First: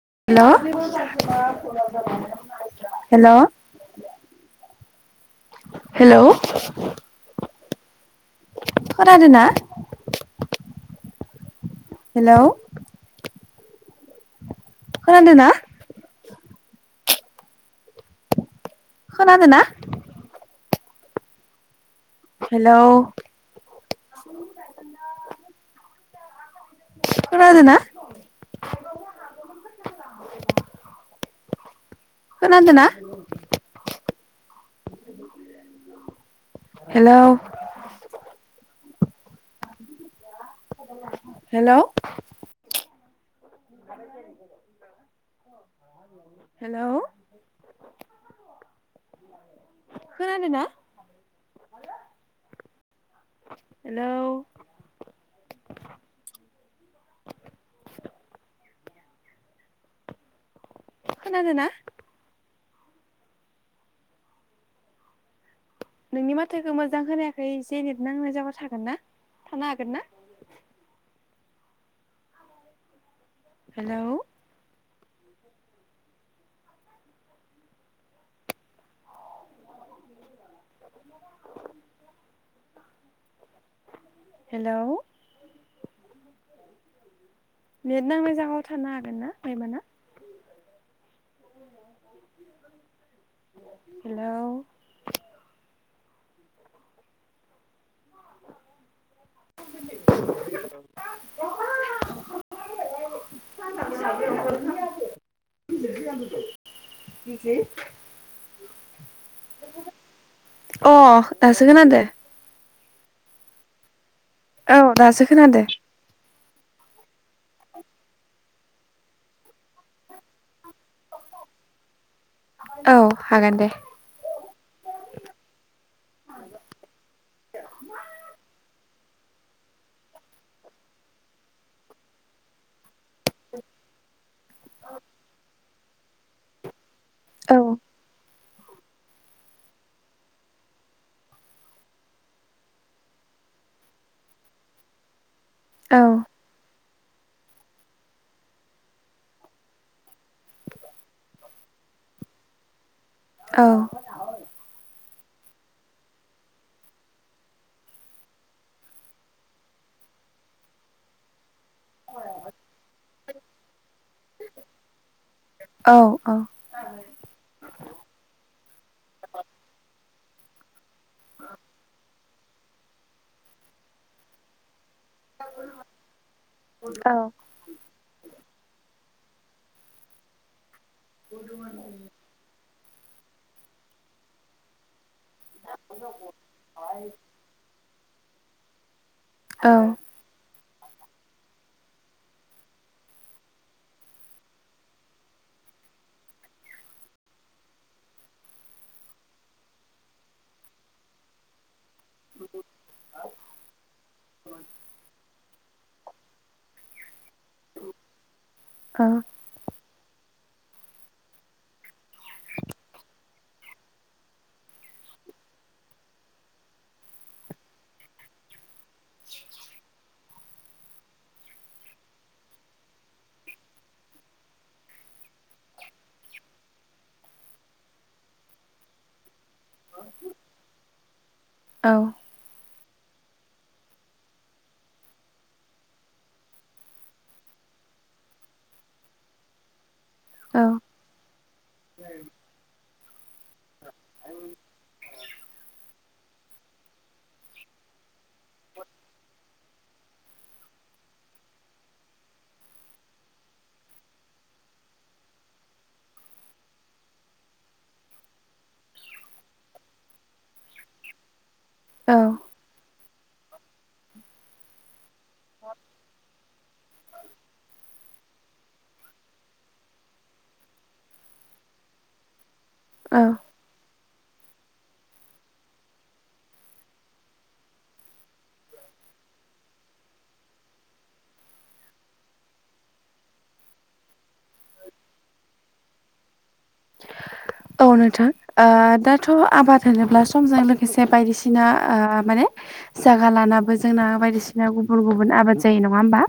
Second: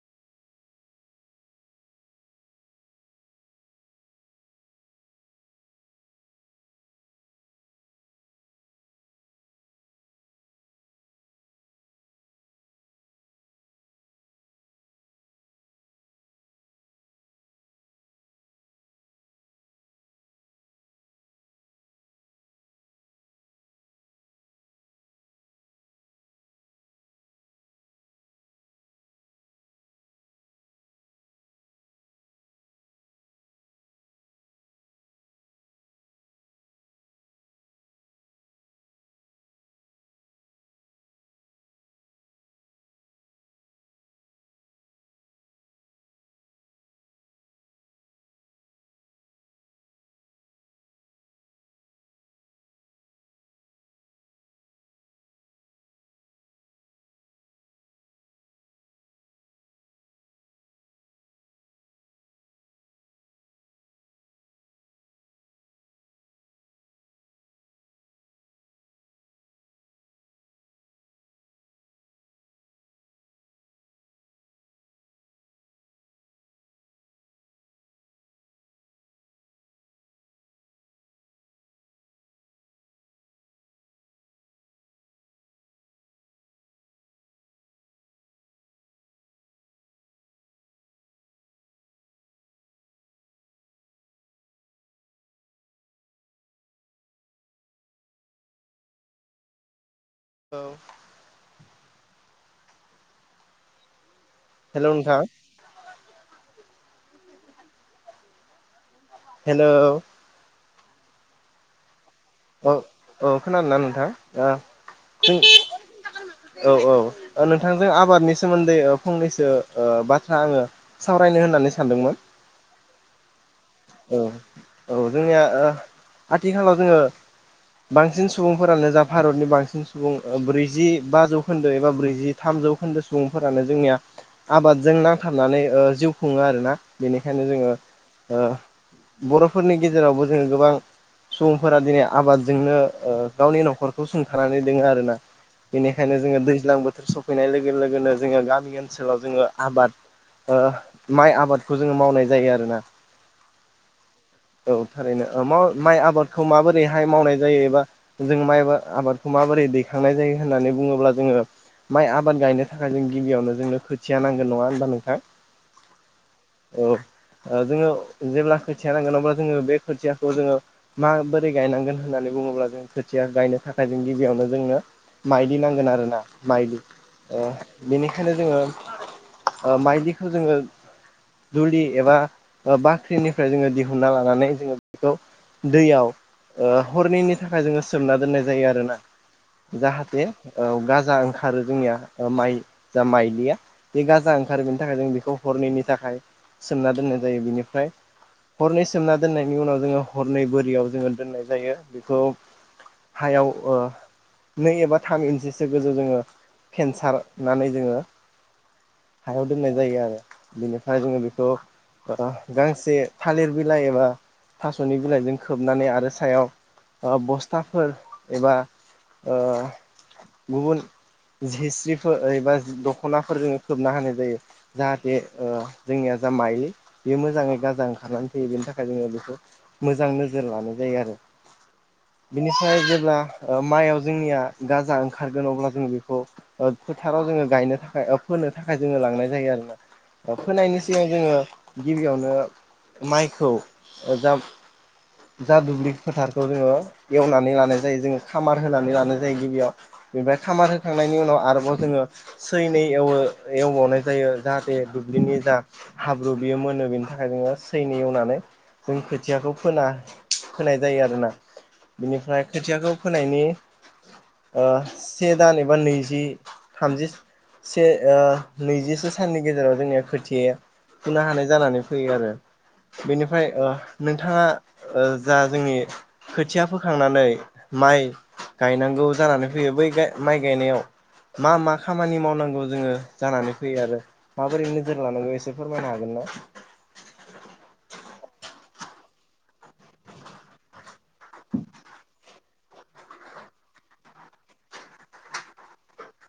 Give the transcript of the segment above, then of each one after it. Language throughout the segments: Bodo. हेल' हेल' हेल' खोनादोंना? हेल' खोनादोंना? खोनादोंना? हेल' खोनादोना? खोनादोंना? हेल' हेल' हेल' खोनादोना? हेल' [inaudible] खोनादोंना? नोंनि माथोखौ मोजां खोनायाखै एसे नेट नांनाय जायगायाव थागोन ना थानो हागोन ना? [inaudible] हेल' हेलौ नेट नांनाय जायगायाव थानो हागोन ना हायोबाना? हेलौ हेल' [unintelligible] हेल' नोंथां। [unintelligible] हेलौ अ‌ दासो खोनादों। औ औ खोनादोंना नोंथां? ओ औ दासो जों खोनादों। औ औ नोंथांजों आबादनि सोमोन्दै फंनैसो बाथ्रा आङो सावरायनो होननानै सानदोंमोन। औ हागोन दे औ औ जोंनिया ओ आथिखालाव जोङो बांसिन सुबुंफोरानो जा भारतनि बांसिन सुबुं ब्रैजि बा जौखोन्दो एबा ब्रैजि थाम थामजौखोन्दो सुबुंफोरानो जोंनिया आबादजों नांथाबनानै ओ जिउ खुङो आरोना। बेनिखायनो औ जोङो बर'फोरनि गेजेरावबो जोङो गोबां सुबुंफोरा दिनै आबादजोंनो ओ गावनि नखरखौ सुंथानानै दोङो आरोना बेनिखायनो जोङो दैज्लां बो बोथोर सफैनाय लोगो लोगोनो जोङो गामि ओनसोलाव जोङो आबाद माइ आबादखौ जोङो मावनाय जायो आरोना। औ औ थारैनो माव माइ आबादखौ माबो रैहाय मावनाय जायो एबा जों माइ आबादखौ माबोरै दैखांनाय जायो होननानै बुङोब्ला जोङो् माइ आबाद गायनो थाखाय जों गिबियावनो जोंनो खोथिया नांगोन नङा होनबा नोंथां? औ औ जोङो जेब्ला खोथिया नांगोन अब्ला जोङो बे खोथिया खौ जोङो माबोरै गायनांगोन होननानै बुङोब्ला जों खोथिया गायनो थाखाय जों गिबियावनो जोंनो माइलि नांगोन आरोना माइलि औ बेनिखायनो जोङो ओ माइलिखौ जोङो दुलि एबा बाख्रिनिफ्राय जोङो दिहुनना लानानै जोङो बेखौ दैयाव हरनैनि थाखाय जोङो सोमना दोननाय जायो आरोना औ जाहाथे औ गाजा ओंखारो जोंनिया माइ जा माइलिया बे गाजा ओंखारो बेनि थाखाय जों बेखौ हरनैनि थाखाय सोमना दोननाय जायो। बेनिफ्राय हरनै सोमना दोननायनि उनाव जोङो हरनै बोरियाव जोङो दोन्नाय जायो बेखौ हायाव ओ नै एबा थाम गोसो गोजौ जोङो फेनसारनानै जोङो औ हायाव दोननाय जायो आरो‌। बिनिफ्राय जोङो बेखौ गांसे थालिर बिलाइ एबा थास'नि बिलाइजों खोबनानै आरो सायाव बस्थाफोर एबा गुबुन हिस्ट्रिफोरबा दख'नाफोर जोङो खोबना होनाय जायो जाहाथे जोंनिया जा मायलि बेयो मोजाङै गाजा ओंखारनानै फैयो बेनि थाखाय जोङो बेखौ मोजां नोजोर लानाय जायो आरो बिनि। जेब्ला ओ माइयाव जोंनिया गाजा ओंखारगोन अब्ला जों बेखौ ओ फोथाराव जोङो गा यनो थाखाय औ फोनो थाखाय जोङो लांनाय जायो आरोना। फोनायनि औ सिगां जोङो गिबियावनो माइखौ जाब दुब्लि फोथारखौ जोङो एवनानै लानाय जायो जोङो सामार होनानै लानाय जायो गिबियाव बेनिफ्राय सामार होखांनायनि उनाव आरोबाव जोङो सैनै एवो एवबावनाय जायो जाहाथे दुब्लिनि जा हाब्रु बियो मोनो बेनि थाखाय जोङो सैनि एवनानै जों खोथियाखौ फोना फोनाय जायो आरोना औ बिनिफ्राय खोथियाखौ फोनायनि से दान एबा नैजि थामजि से नैजिसे साननि गेजेराव जोंनिया खोथियाया फुनो हानाय जानानै फैयो आरो औ बेनिफ्राय नोंथाङा जा जोंनि खोथिया फोखांनानै माइ गायनांगौ जानानै फैयो बै गाय माइ गायनायाव मा मा खामानि मावनांगौ जोङो जानानै फैयो आरो माबोरै नोजोर लानांगौ एसे फोरमायनो हागोन [inaudible] औ नोंथां ओ दाथ' आबाद होनोब्ला समजों लोगो खायसे बायदिसिना ओ माने जागा लानाबो जोंना बायदिसिना गुबुन गुबुन आबाद जायो नङा होमबा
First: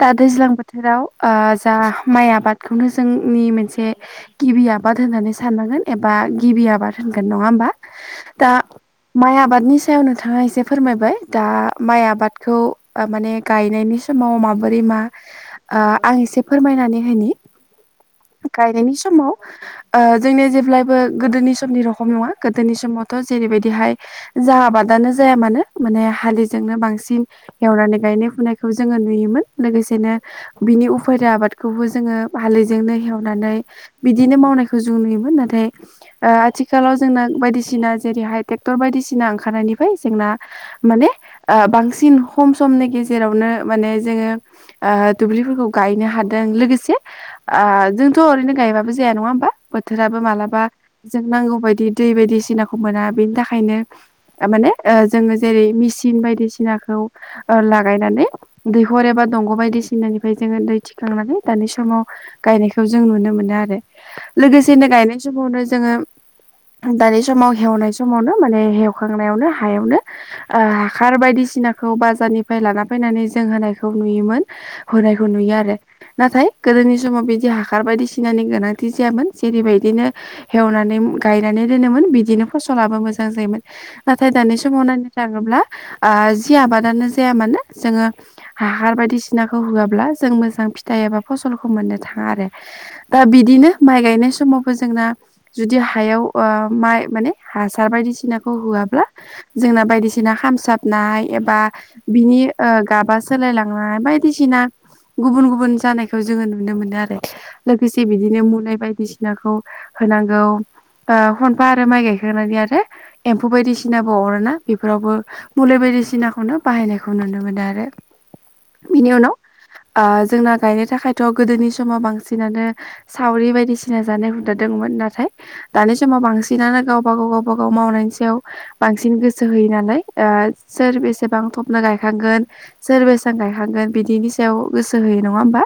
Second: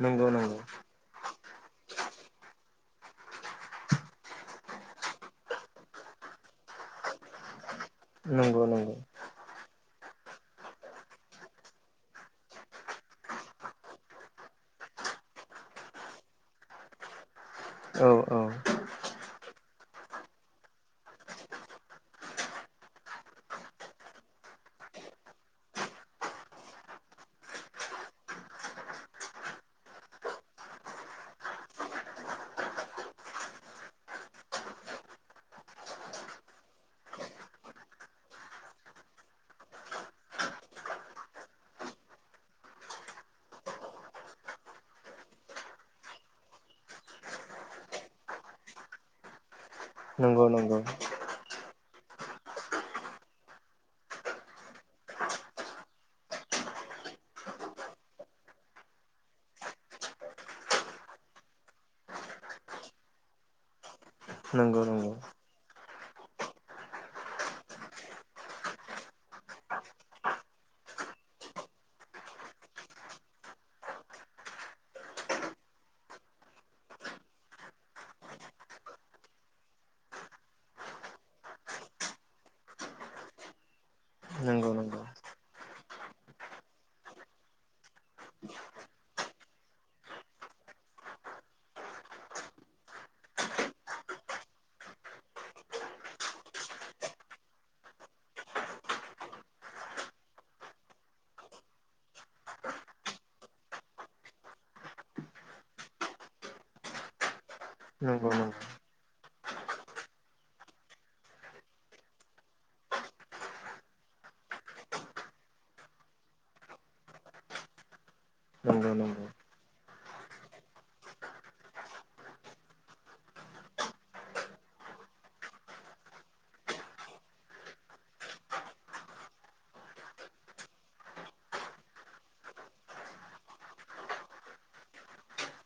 दा नंगौ दैज्लां नंगौ बोथोराव जा माइ आबाद बेखौनो जोंनि मोनसे गिबिया आबाद होननानै साननांगोन एबा गिबि आबाद होनगोन नङा होमबा दा नंगौ नंगौ माय आबादनि सायाव नोथां बिथाङा एसे फोरमायबाय दा माइ आबादखौ ओ माने गायनायनि समाव माबोरै मा आं एसे फोरमायनानै होनि औ औ गायनायनि समाव जोंनिया जेब्लायबो गोदोनि समनि रखम नङा गोदोनि समावथ' जेरैबायदिहाय जा आबादानो जाया मानो माने हालिजोंनो बांसिन एवनानै गायनाय फुनायखौ जोङो नुयोमोन लोगोसेनो बिनि उफेरा आबादखौबो जोङो हालैजोंनो हेवनानै बिदिनो मावनायखौ जों नुयोमोन नाथाय आथिखालाव जोंना बायदिसिना जेरैहाय ट्रेक्टर बायदि बायदिसिना ओंखारनायनिफ्राय जोंना माने बांसिन खम समनि गेजेरावनो माने जोंङो ओ दुब्लिफोरखौ गायनो हादों लोगोंसे ओ जोंथ ' ओरैनो गायबाबो ज नङा हबा बोथोराबो नंगौ मालाबा नंगौ जों नांगौ बायदि बि दै बायदिसिनाखौ मोना बिनि थाखायनो माने जोङो जेरै मेसिन बायदिसिनाखौ लागायनानै दैखर एबा दंग' बायदिसिनानिफ्राय जोङो दै थिखांनानै दानि समाव गायनायखौ जों नुनो मोनो आरो नंगौ लोगोसेनो नंगौ गायनाय समावनो जोङो दानि समाव हेवनाय समावनो माने हेवखांनायावनो हायावनो हासार बायदिसिना नाखौ बाजारनिफ्राय लाना फैनानै जों होनायखौ नुयोमोन हुनायखौ नुयो आरो नाथाय गोदोनि समाव बिदि हासार बायदिसिनानि गोनां बिदि जायामोन जेरैबायदिनो एवनानै गायनानै दोनोमोन बिदिनो फसलाबो मोजां जायोमोन। नाथाय दानि नंगौ समाव नंगौ नायनो थाङोब्ला ओ जि आबादानो जाया मानो जोङो हा हासार बायदिसिनाखौ होआब्ला जों मोजां फिथाइ एबा फसलखौ मोननो थाङा आरो दा बिदिनो। माइ गायनाय समावबो जोंना जुदि हायाव माइ माने हासार बायदिसिनाखौ होआ। जोंना बायदिसिना ओंखाम सारनाय एबा बिनि गाबा सोलाय बायदिसिना गुबुन गुबुन जानायखौ जोङो नुनो मोनो आरो लोगोसे नंगौ बिदिनो मुलि बायदिसिनाखौ होनांगौ खनफा आरो माइ गायखांनानै आरो एम्फौ बायदिसिनाबो अरोना बेफोरावबो मुलि बायदि बायदिसिनाखौनो बाहायनायखौ नुनो मोनो आरो। नंगौ बिनि नंगौ उनाव जोंना गायनो थाखायथ' गोदोनि समाव बांसिनानो सावरि बायदिसिना जानाय हुदा दंदोंमोन नाथाय दानि समाव बांसिनानो गावबा गाव गावब गाव मावनायनि बांसिन गोसो होयो नालाय सोर बेसेबां थबनो गायखांगोन सोर बे बिसां गायहांगोन बिदिनि सायाव गोसो होयो नङा होमबा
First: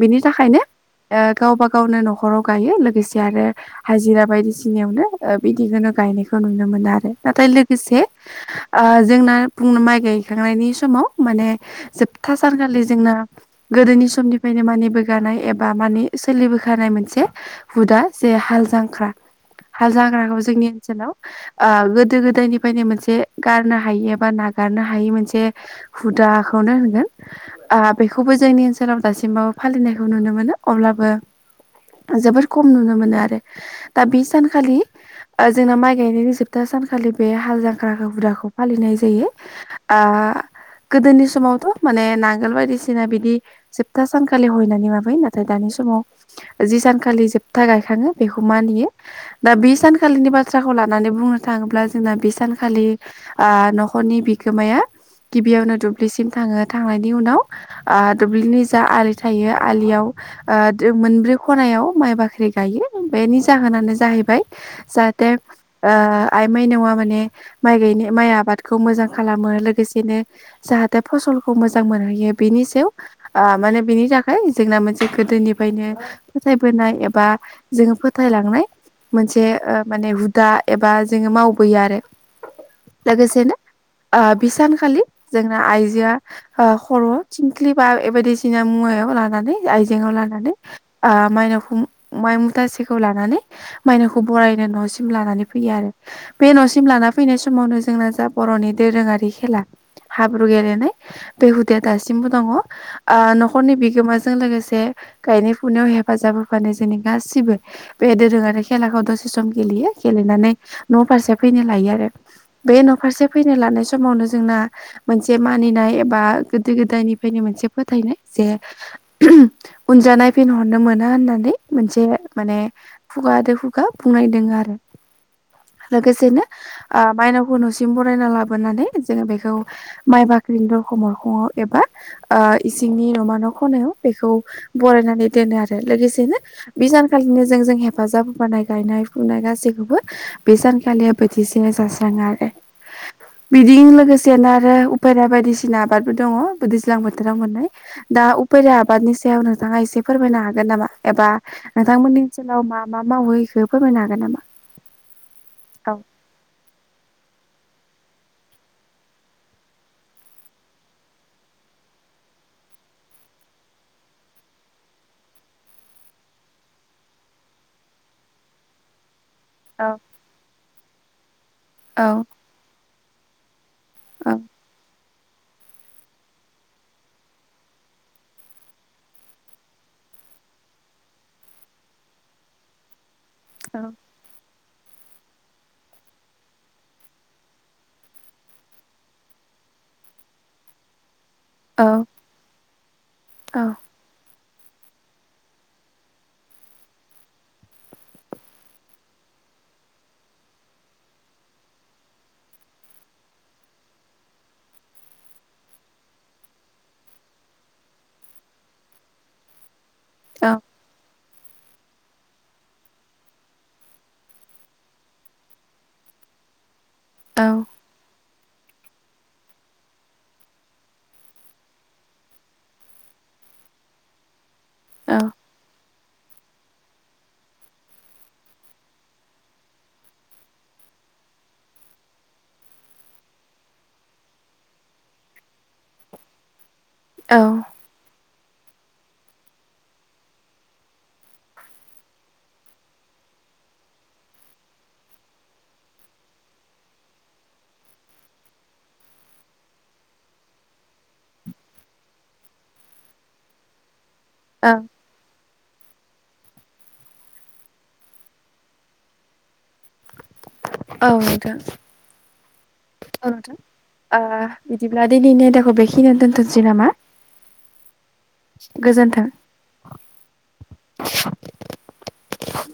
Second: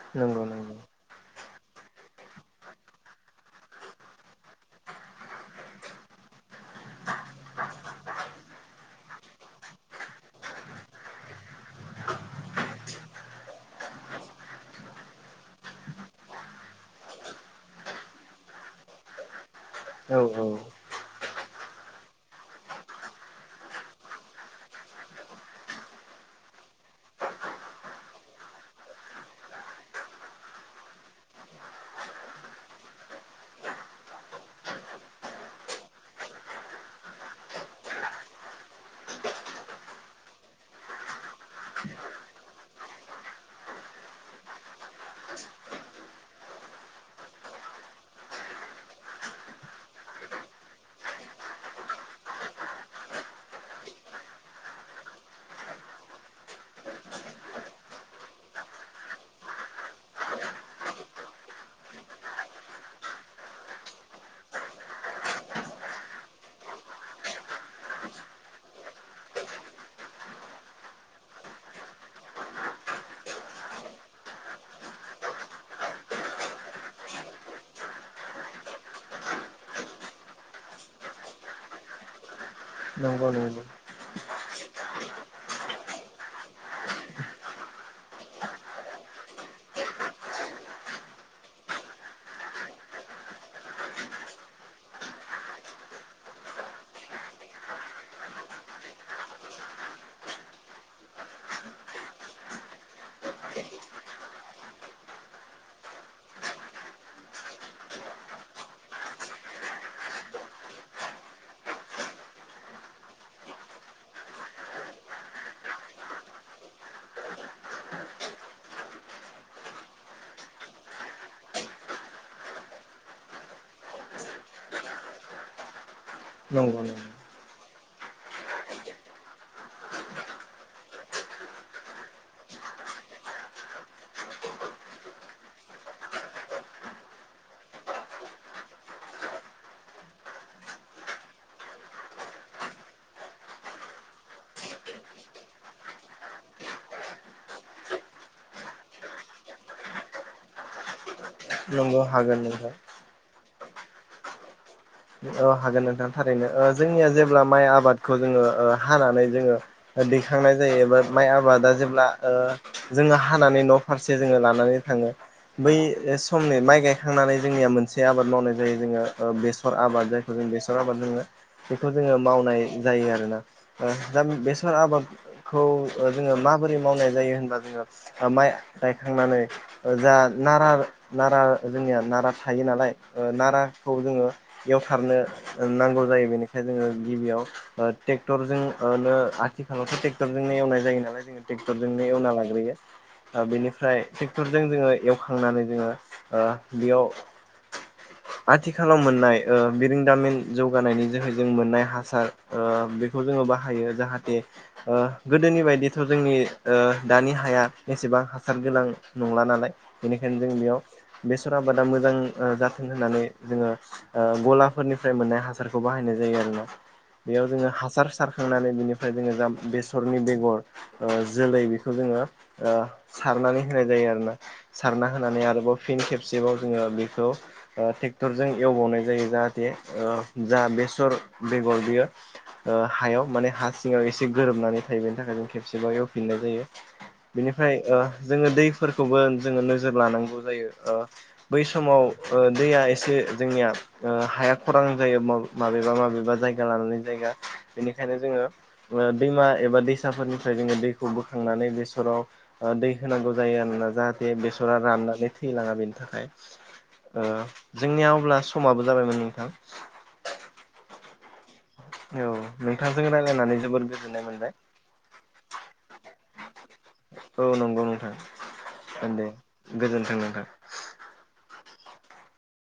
बिनि नंगौ थाखायनो नंगौ। ओ गावबा गावनो न'खराव गायो लोगोसे आरो हाजिरा बायदिसिनायावनो बिदिखौनो गायनायखौ नुनो मोनो। मोनो आरो नाथाय लोगोसे जोंना माइ गायखांनायनि समाव माने जोबथा सानखालि जोंना गोदोनि समनिफ्रायनो मानि बोगानाय एबा मानि सोलिबोखानाय मोनसे हुदा जे हाल जांख्रा हाल औ जांख्राखौ औ जोंनि ओनसोलाव गोदो गोदायनिफ्रायनो मोनसे गारनो हायि एबा नागारनो हायि मोनसे हुदा। हुदाखौनो होनगोन बेखौबो जोंनि ओनसोलाव दासिमबो फालिनायखौ नुनो मोनो अब्लाबो जोबोर खम नुनो मोनो आरो दा बे सानखालि जोंना माइ गायनायनि जोबथा सानखालि बे हाल जांख्राखौ हुदाखौ फालिनाय जायो। [inaudible] गोदोनि समावथ' माने नांगोल बायदिसिना बिदि जोबथा सानखालि हयनानै माबायो नाथाय दानि समाव जि सानखालि जोबथा गायखाङो बेखौ मानियो दा बे सानखालिनि बाथ्राखौ लानानै बु बुंनो थाङोब्ला जोंना बे सानखालि न'खरनि बिगोमाया गिबियावनो दुब्लिसिम थाङो थांनायनि उनाव दुब्लिनि जा आलि थायो आलियाव ओं। मोनब्रै खनायाव माइ बाख्रि गायो बेनि जाहोनानो जाहैबाय जाहाथे आइ माइनावआ माने माइ गाय माइ आबादखौ मोजां खालामो लोगोसेनो जा जाथे फसलखौ मोजां मोनैयो बेनि सायाव माने बिनि थाखाय जोंना मोनसे गोदोनि बेहायनो फोथायबोनाय एबा जोङो फोथायलांनाय। मोनसे माने हुदा एबा जोङो मावबोयो आरो नंगौ लोगोसेनो नंगौ बिसानखालि जोंना आइजोआ ओ खर' थिंख्लि बा बे बायदिसिना मुवायाव लानानै आइजेंआव लानानै ओ मायनावखौ माइ मुथासेखौ लानानै मायनावखौ बरायनो न'सिम लानानै फै आरो बे न'सिम लाना फैनाय समावनो जोंना जा बर'नि दोरोङारि खेला हाब्रु गेलेनाय बे हुदाया दासिमबो दङ न'खरनि बिगोमाजों लोगोसे गायनाय फुनायाव हेफाजाब होफानो जोंनि गासिबो बे दोरोङारि खेलाखौ दसे सम गेलेयो। न' फारसे फैनो लायो आरो बे न' फारसे फैनो लानाय समावनो जों मोनसे मानिनाय एबा गोदो गोदायनिफ्रायनो मोनसे फोथायनाय जे उनजाय नायहरफिनो मोना होननानै मोनसे माने खुगा द खुगा बुंनायदों आरो। लोगोसेनो नंगौ नंगौ ओ माइनावखौ न सि बरायना लाबोनानै जों बेखौ माइ बाख्रि दरख' मोखाङाव एबा जोंनि नमा न' खनायाव बेखौ बरायनानै दोनो आरो लोगोसेनो बे जानखालिनो जों जों हेफाजाब होबानाय गायनाय फुनाय गासि बो बे जानखालिया बायदि जास्राङो आरो। बिदि लोगोसेनो आरो उपेरा बायदिसिना आबादबो दङ दैज्लां बोथोराव मोननाय दा उपेरा आबादनि सा नोंथाङा एसे फोरमायनो हागोन नामा एबा नंगौ नोंथांमोननि हागोन ओनसोलाव नोंथां मा मा मावो बेखौ फोरमायनो हागोन नामा। औ हागोन नोंथां थारैनो जोंनिया जेब्ला माइ आबाद जोङो हानानै जोङो दैखांनाय जायो एबा माइ आबादा जेब्ला जोङो हानानै न' फारसे जोङो लानानै थाङो। बै समनि माइ गायखांनानै जोंनिया मोनसे आबाद मावनाय जायो जोङो। बेखर औ आबाद जायखौ जों बेसर आबाद जोङो बेखौ जोङो औ मावनाय जायो आरो ना। दा औ बेसर आबाद खौ जोङो माबोरै मावनाय जायो होनबा जोङो माइ गायखांनानै जा नारा नारा जोंनिया नारा थायो नालाय ओ औ नाराखौ जोङो एवथारनो नांगौ जायो बेनिखायनो जोङो गिबियाव ट्रेक्टरजोंनो आथिखालावथ' ट्रेक्टरजोंनो एवनाय जायो नालाय जोङो औ ट्रेक्टरजोंनो एवना लाग्रोयो। औ बेनिफ्राय ट्रेक्टरजों जोङो एवखांनानै जोङो ओ बेयाव आथिखालाव मोननाय ओ बिरोदामिन जौगानायनि जोहै जों मोननाय हासार बेखौ जोङो बाहायो जाहाथे। ओ गोदोनि बायदिथ' जोंनि ओ दानि हाया एसेबां हासार गोनां नंला नालाय बेनिखायनो औ जों बेयाव बेसर आबादा मोजां जाथों होननानै जोङो ओ गलाफोरनिफ्राय मोननाय हासारखौ बाहायनाय जायो आरो ना बेयाव जोङो हासार सार खांनानै बिनिफ्राय जों बेसरनि बेगर जोलै बेखौ जोङोओ सार होनाय जायो आरोना सारना होनानै आरोबाव फिन खेबसेबाव जोङो बेखौ ओ ट्रेक्टरजों एवबावनाय जायोना जाहाथे बेसर बेगर बेयो हायाव माने हा सिङाव एसे गोरोबनानै थायो बेनि थाखाय जों खेबसेबा एवफिननाय जायो औ बेनिफ्राय ओ जोङो दैफोरखौबो जोङो नोजोर लानांगौ जायो बै समाव ओ दैया एसे जोंनिया ओ हाया खरां जायो माबेबा माबेबा जायगा लानानै जायगा बेनिखायनो जोङो दैमा एबा दैसाफोरनिफ्राय जोङो दैखौ बोखांनानै बेसराव दै होनांगौ जायो आरोना जाहा थे औ बेसरा राननानै थैलाङा बेनि थाखाय जोंनियाव अब्ला समाबो जाबायमोन नोंथां। औ नोंथां। औ नोंथांजों औ नोंथां रायलायनानै जोबोर ओ गोजोननाय मोनबाय बिदिब्ला दिनैनि आयदाखौ बेखिनियावनो दोनथ'सै नामा? औ नंगौ नोंथां गोजोन्थों। दे गोजोनथों नोंथां। [inaudible]